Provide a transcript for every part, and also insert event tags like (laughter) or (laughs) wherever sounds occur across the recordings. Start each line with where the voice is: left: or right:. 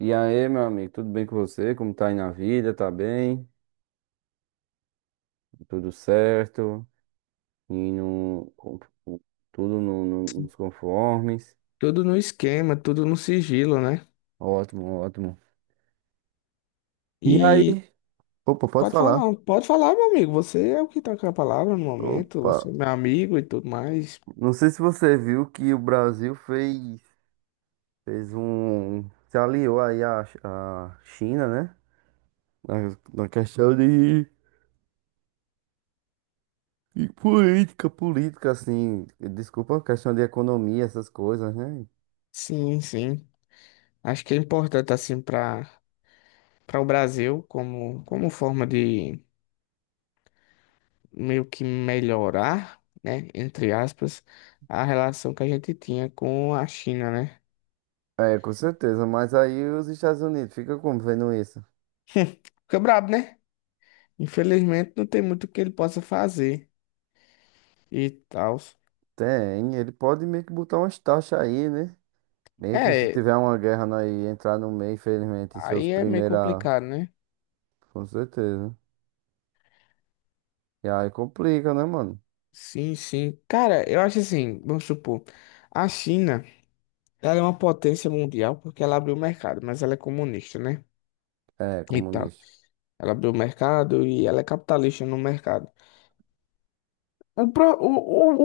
right: E aí, meu amigo, tudo bem com você? Como tá aí na vida? Tá bem? Tudo certo? E no, com- com- tudo nos conformes?
left: Tudo no esquema, tudo no sigilo, né?
right: Ótimo, ótimo. E aí.
left: E
right: Opa, pode falar.
left: pode falar, meu amigo. Você é o que tá com a palavra no momento,
right: Opa,
left: você é meu amigo e tudo mais.
right: não sei se você viu que o Brasil se aliou aí à, à China, né? Na, na questão de política, política, assim, desculpa, questão de economia, essas coisas, né?
left: Sim, sim. Acho que é importante assim para o Brasil como forma de meio que melhorar, né, entre aspas, a relação que a gente tinha com a China, né?
right: É, com certeza, mas aí os Estados Unidos fica como vendo isso?
left: (laughs) Fica brabo, né? Infelizmente não tem muito que ele possa fazer e tal.
right: Tem, ele pode meio que botar umas taxas aí, né? Meio que se
left: É,
right: tiver uma guerra nós entrar no meio, infelizmente, e ser os
left: aí é meio
right: primeiros a...
left: complicado, né?
right: Com certeza. E aí complica, né, mano?
left: Sim, sim. Cara, eu acho assim, vamos supor, a China, ela é uma potência mundial porque ela abriu o mercado, mas ela é comunista, né?
right: É,
left: E tal.
right: comunista.
left: Ela abriu o mercado e ela é capitalista no mercado. O, pro-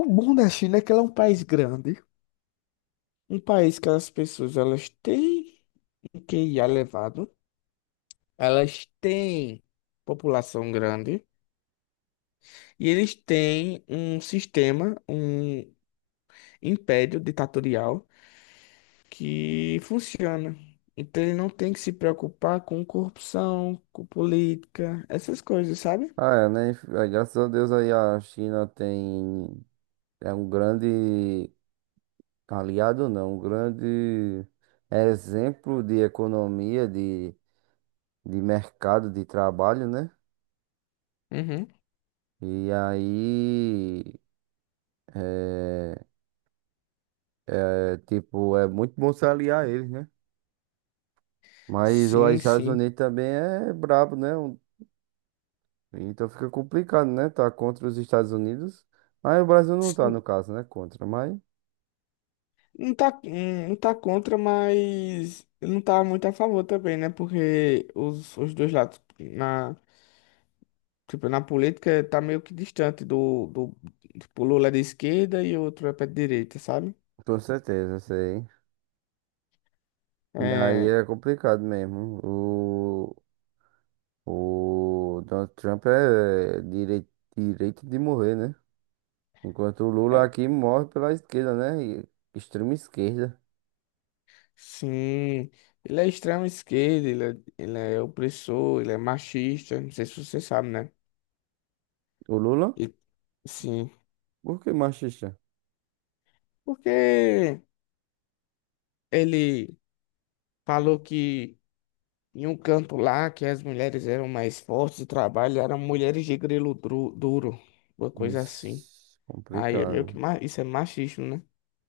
left: o bom da China é que ela é um país grande, um país que as pessoas, elas têm um QIA elevado, elas têm população grande e eles têm um sistema, um império ditatorial que funciona. Então ele não tem que se preocupar com corrupção, com política, essas coisas, sabe?
right: Ah, é, né? Aí, graças a Deus aí a China tem... É um grande aliado, não, um grande exemplo de economia, de mercado, de trabalho, né?
left: Uhum.
right: E aí. É, é, tipo, é muito bom se aliar a eles, né? Mas os
left: Sim,
right: Estados
left: sim.
right: Unidos também é brabo, né? Então fica complicado, né? Tá contra os Estados Unidos. Mas o Brasil não tá,
left: Sim,
right: no caso, né? Contra, mas
left: Não tá, não tá contra, mas não tá muito a favor também, né? Porque os dois lados, na, tipo, na política, tá meio que distante do tipo, Lula é de esquerda e o outro é pra direita, sabe?
right: com certeza, sei. E aí
left: É,
right: é complicado mesmo. O Donald Trump é direito, direito de morrer, né? Enquanto o Lula
left: é.
right: aqui morre pela esquerda, né? Extrema esquerda.
left: Sim, ele é extrema esquerda, ele é opressor, ele é machista, não sei se você sabe, né?
right: O Lula?
left: E, sim,
right: Por que machista?
left: porque ele falou que em um canto lá que as mulheres eram mais fortes e trabalho eram mulheres de grelo duro, uma coisa assim.
right: Ixi,
left: Aí é meio que
right: complicado.
left: isso é machismo, né?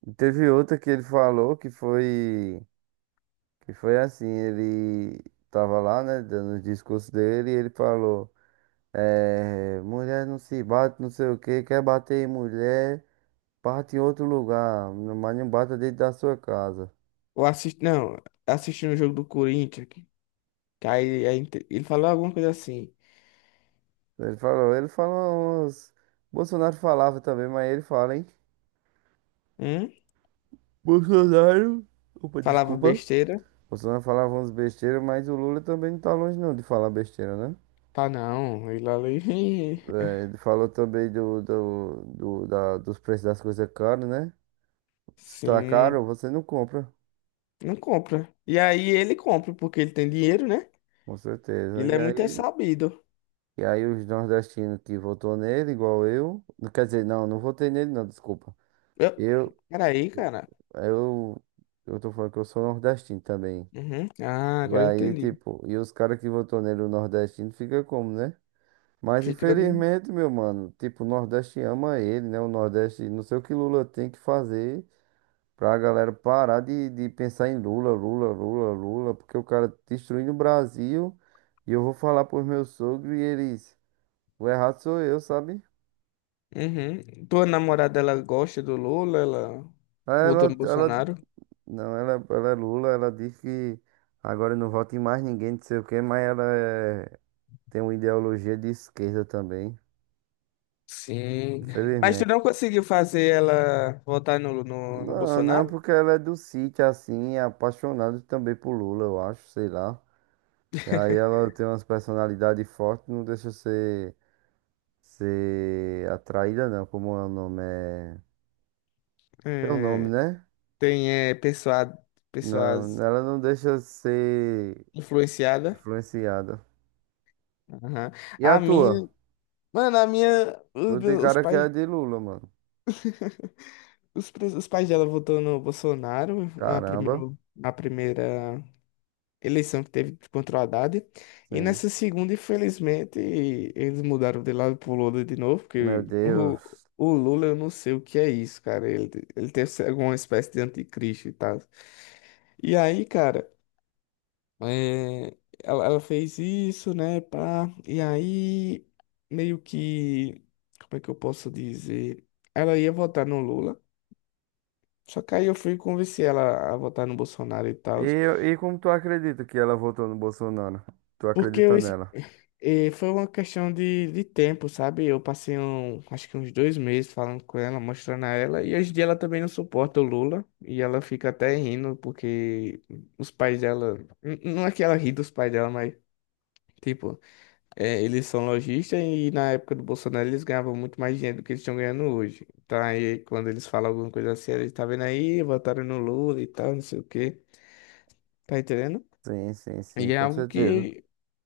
right: E teve outra que ele falou que foi assim, ele tava lá, né, dando o discurso dele e ele falou, é, mulher não se bate, não sei o que quer bater em mulher, bate em outro lugar, mas não bata dentro da sua casa.
left: Ou assisti, não, assistindo o jogo do Corinthians, que aí, ele falou alguma coisa assim,
right: Ele falou, Bolsonaro falava também, mas ele fala, hein?
left: hum?
right: Bolsonaro, opa,
left: Falava
right: desculpa.
left: besteira,
right: Bolsonaro falava uns besteiras, mas o Lula também não tá longe não de falar besteira, né?
left: tá não, ele ali. (laughs)
right: É, ele falou também dos preços das coisas caras, né? Se tá
left: Sim,
right: caro, você não compra,
left: não compra. E aí ele compra, porque ele tem dinheiro, né?
right: com certeza.
left: Ele
right: E
left: é muito é
right: aí,
left: sabido.
right: e aí os nordestinos que votou nele, igual eu. Não, quer dizer, não, não votei nele, não, desculpa.
left: Eu...
right: Eu,
left: Peraí, cara.
right: eu, eu tô falando que eu sou nordestino também.
left: Uhum. Ah,
right: E
left: agora eu
right: aí,
left: entendi.
right: tipo, e os caras que votou nele, o nordestino, fica como, né? Mas
left: Fica.
right: infelizmente, meu mano, tipo, o Nordeste ama ele, né? O Nordeste, não sei o que Lula tem que fazer. Pra galera parar de pensar em Lula, Lula, Lula, Lula, porque o cara tá destruindo o Brasil e eu vou falar pros meus sogros e eles, o errado sou eu, sabe?
left: Uhum. Tua namorada, ela gosta do Lula? Ela
right: Aí
left: votou no Bolsonaro?
right: Não, ela é Lula, ela diz que agora não vota em mais ninguém, não sei o quê, mas tem uma ideologia de esquerda também,
left: Sim. Mas tu não
right: infelizmente.
left: conseguiu fazer ela votar no
right: Não, não,
left: Bolsonaro?
right: porque ela é do sítio, assim, é apaixonada também por Lula, eu acho, sei lá. E aí ela tem umas personalidades fortes, não deixa ser atraída não, como é o nome? É teu nome,
left: É,
right: né?
left: tem é,
right: Não,
left: pessoas
right: ela não deixa ser
left: influenciadas.
right: influenciada.
left: Aham.
right: E a
left: A minha.
right: tua?
left: Mano, a minha.
right: Tu tem
left: Os
right: cara que é
left: pais.
right: de Lula, mano.
left: Os pais dela votou no Bolsonaro, a primeira,
right: Caramba.
left: a primeira eleição que teve contra o Haddad. E
right: Sim.
left: nessa segunda, infelizmente, eles mudaram de lado pro Lula de novo,
right: Meu
left: porque o,
right: Deus.
left: o Lula, eu não sei o que é isso, cara. Ele deve ser alguma espécie de anticristo e tal. E aí, cara, é, ela fez isso, né, pá. E aí, meio que, como é que eu posso dizer? Ela ia votar no Lula. Só que aí eu fui e convenci ela a votar no Bolsonaro e tal.
right: E como tu acredita que ela votou no Bolsonaro? Tu
left: Porque
right: acredita nela?
left: foi uma questão de tempo, sabe? Eu passei um, acho que uns 2 meses falando com ela, mostrando a ela. E hoje em dia ela também não suporta o Lula. E ela fica até rindo, porque os pais dela. Não é que ela ri dos pais dela, mas. Tipo, eles são lojistas e na época do Bolsonaro eles ganhavam muito mais dinheiro do que eles estão ganhando hoje. Então aí quando eles falam alguma coisa assim, eles tá vendo aí, votaram no Lula e tal, não sei o quê. Tá entendendo?
right: Sim, sim, sim,
left: E é
right: com
left: algo
right: certeza.
left: que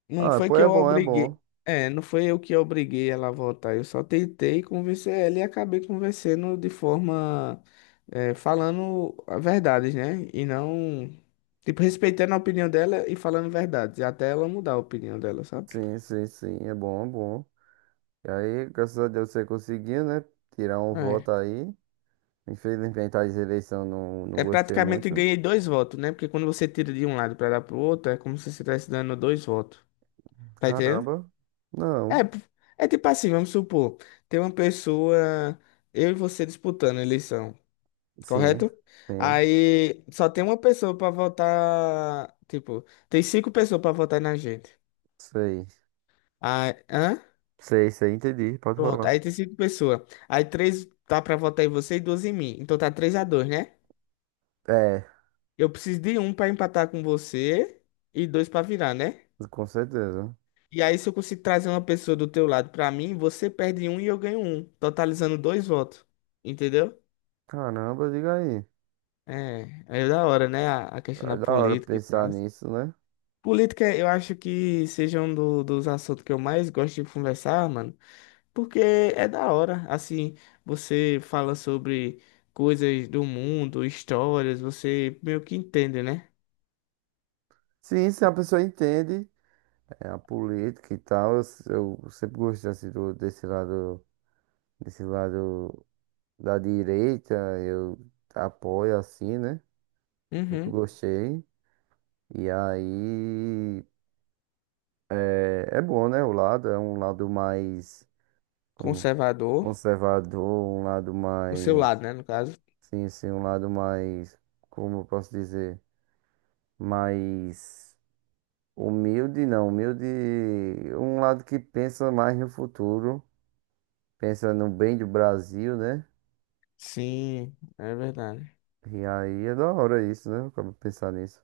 left: não
right: Ah,
left: foi
right: pô,
left: que
right: é
left: eu
right: bom, é bom.
left: obriguei. É, não foi eu que obriguei ela a voltar. Eu só tentei convencer ela e acabei convencendo de forma, falando a verdade, né? E não, tipo, respeitando a opinião dela e falando verdades, até ela mudar a opinião dela, sabe?
right: Sim, sim, sim, é bom, é bom. E aí, graças a Deus você conseguiu, né? Tirar um
left: É.
right: voto aí. Infelizmente, as eleições não
left: É
right: gostei
left: praticamente
right: muito.
left: ganhei 2 votos, né? Porque quando você tira de um lado pra dar pro outro, é como se você estivesse dando 2 votos. Tá entendendo?
right: Caramba. Não.
left: É, é tipo assim, vamos supor, tem uma pessoa, eu e você disputando a eleição.
right: Sim.
left: Correto?
right: Sim.
left: Aí só tem uma pessoa pra votar. Tipo, tem 5 pessoas pra votar na gente.
right: Sei.
left: Aí, hã?
right: Sei, sei, entendi. Pode
left: Pronto,
right: falar.
left: aí tem 5 pessoas. Aí três tá pra votar em você e duas em mim. Então tá 3-2, né?
right: É,
left: Eu preciso de um pra empatar com você e dois pra virar, né?
right: com certeza.
left: E aí, se eu conseguir trazer uma pessoa do teu lado pra mim, você perde um e eu ganho um, totalizando 2 votos. Entendeu?
right: Caramba, diga aí.
left: É, é da hora, né? A questão
right: É
left: da
right: da hora
left: política e
right: pensar
left: tal.
right: nisso, né?
left: Política, eu acho que seja um dos assuntos que eu mais gosto de conversar, mano, porque é da hora. Assim, você fala sobre coisas do mundo, histórias, você meio que entende, né?
right: Sim, se a pessoa entende é, a política e tal, eu sempre gostei assim, desse lado da direita, eu apoio assim, né? Sempre
left: Uhum.
right: gostei. E aí. É, é bom, né? O lado é um lado mais como
left: Conservador,
right: conservador, um lado
left: o seu
right: mais.
left: lado, né, no caso.
right: Sim, sim, um lado mais. Como eu posso dizer? Mais humilde, não. Humilde. Um lado que pensa mais no futuro, pensa no bem do Brasil, né?
left: Sim, é verdade.
right: E aí é da hora isso, né? Eu acabo de pensar nisso.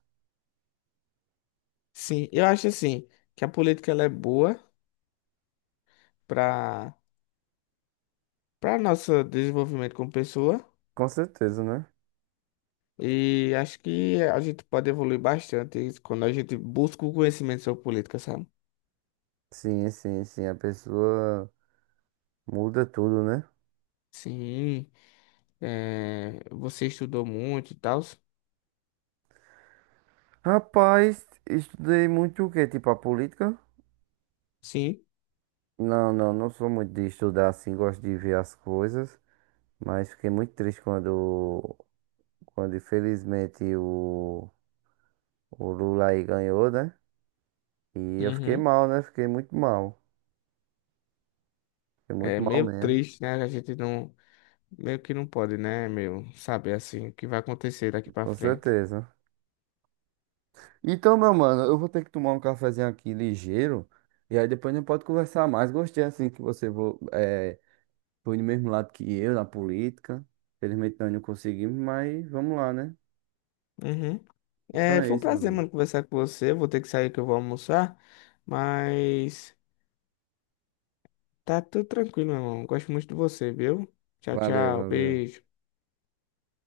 left: Sim, eu acho assim que a política ela é boa para nosso desenvolvimento como pessoa
right: Com certeza, né?
left: e acho que a gente pode evoluir bastante quando a gente busca o conhecimento sobre política, sabe?
right: Sim, sim, sim. A pessoa muda tudo, né?
left: Sim, é, você estudou muito e tal.
right: Rapaz, estudei muito o quê? Tipo a política?
left: Sim.
right: Não, não, não sou muito de estudar assim, gosto de ver as coisas, mas fiquei muito triste quando infelizmente o Lula aí ganhou, né? E eu fiquei
left: Uhum.
right: mal, né? Fiquei muito mal. Fiquei muito
left: É
right: mal
left: meio
right: mesmo,
left: triste, né? A gente não, meio que não pode, né, meu, saber assim o que vai acontecer daqui pra
right: com
left: frente.
right: certeza. Então, meu mano, eu vou ter que tomar um cafezinho aqui ligeiro, e aí depois a gente pode conversar mais. Gostei assim que você foi do mesmo lado que eu na política. Felizmente nós não conseguimos, mas vamos lá, né?
left: Uhum.
right: Então
left: É,
right: é
left: foi um
right: isso, meu
left: prazer,
right: mano.
left: mano, conversar com você. Vou ter que sair que eu vou almoçar, mas tá tudo tranquilo, meu irmão. Gosto muito de você, viu? Tchau,
right: Valeu,
left: tchau,
right: valeu.
left: beijo.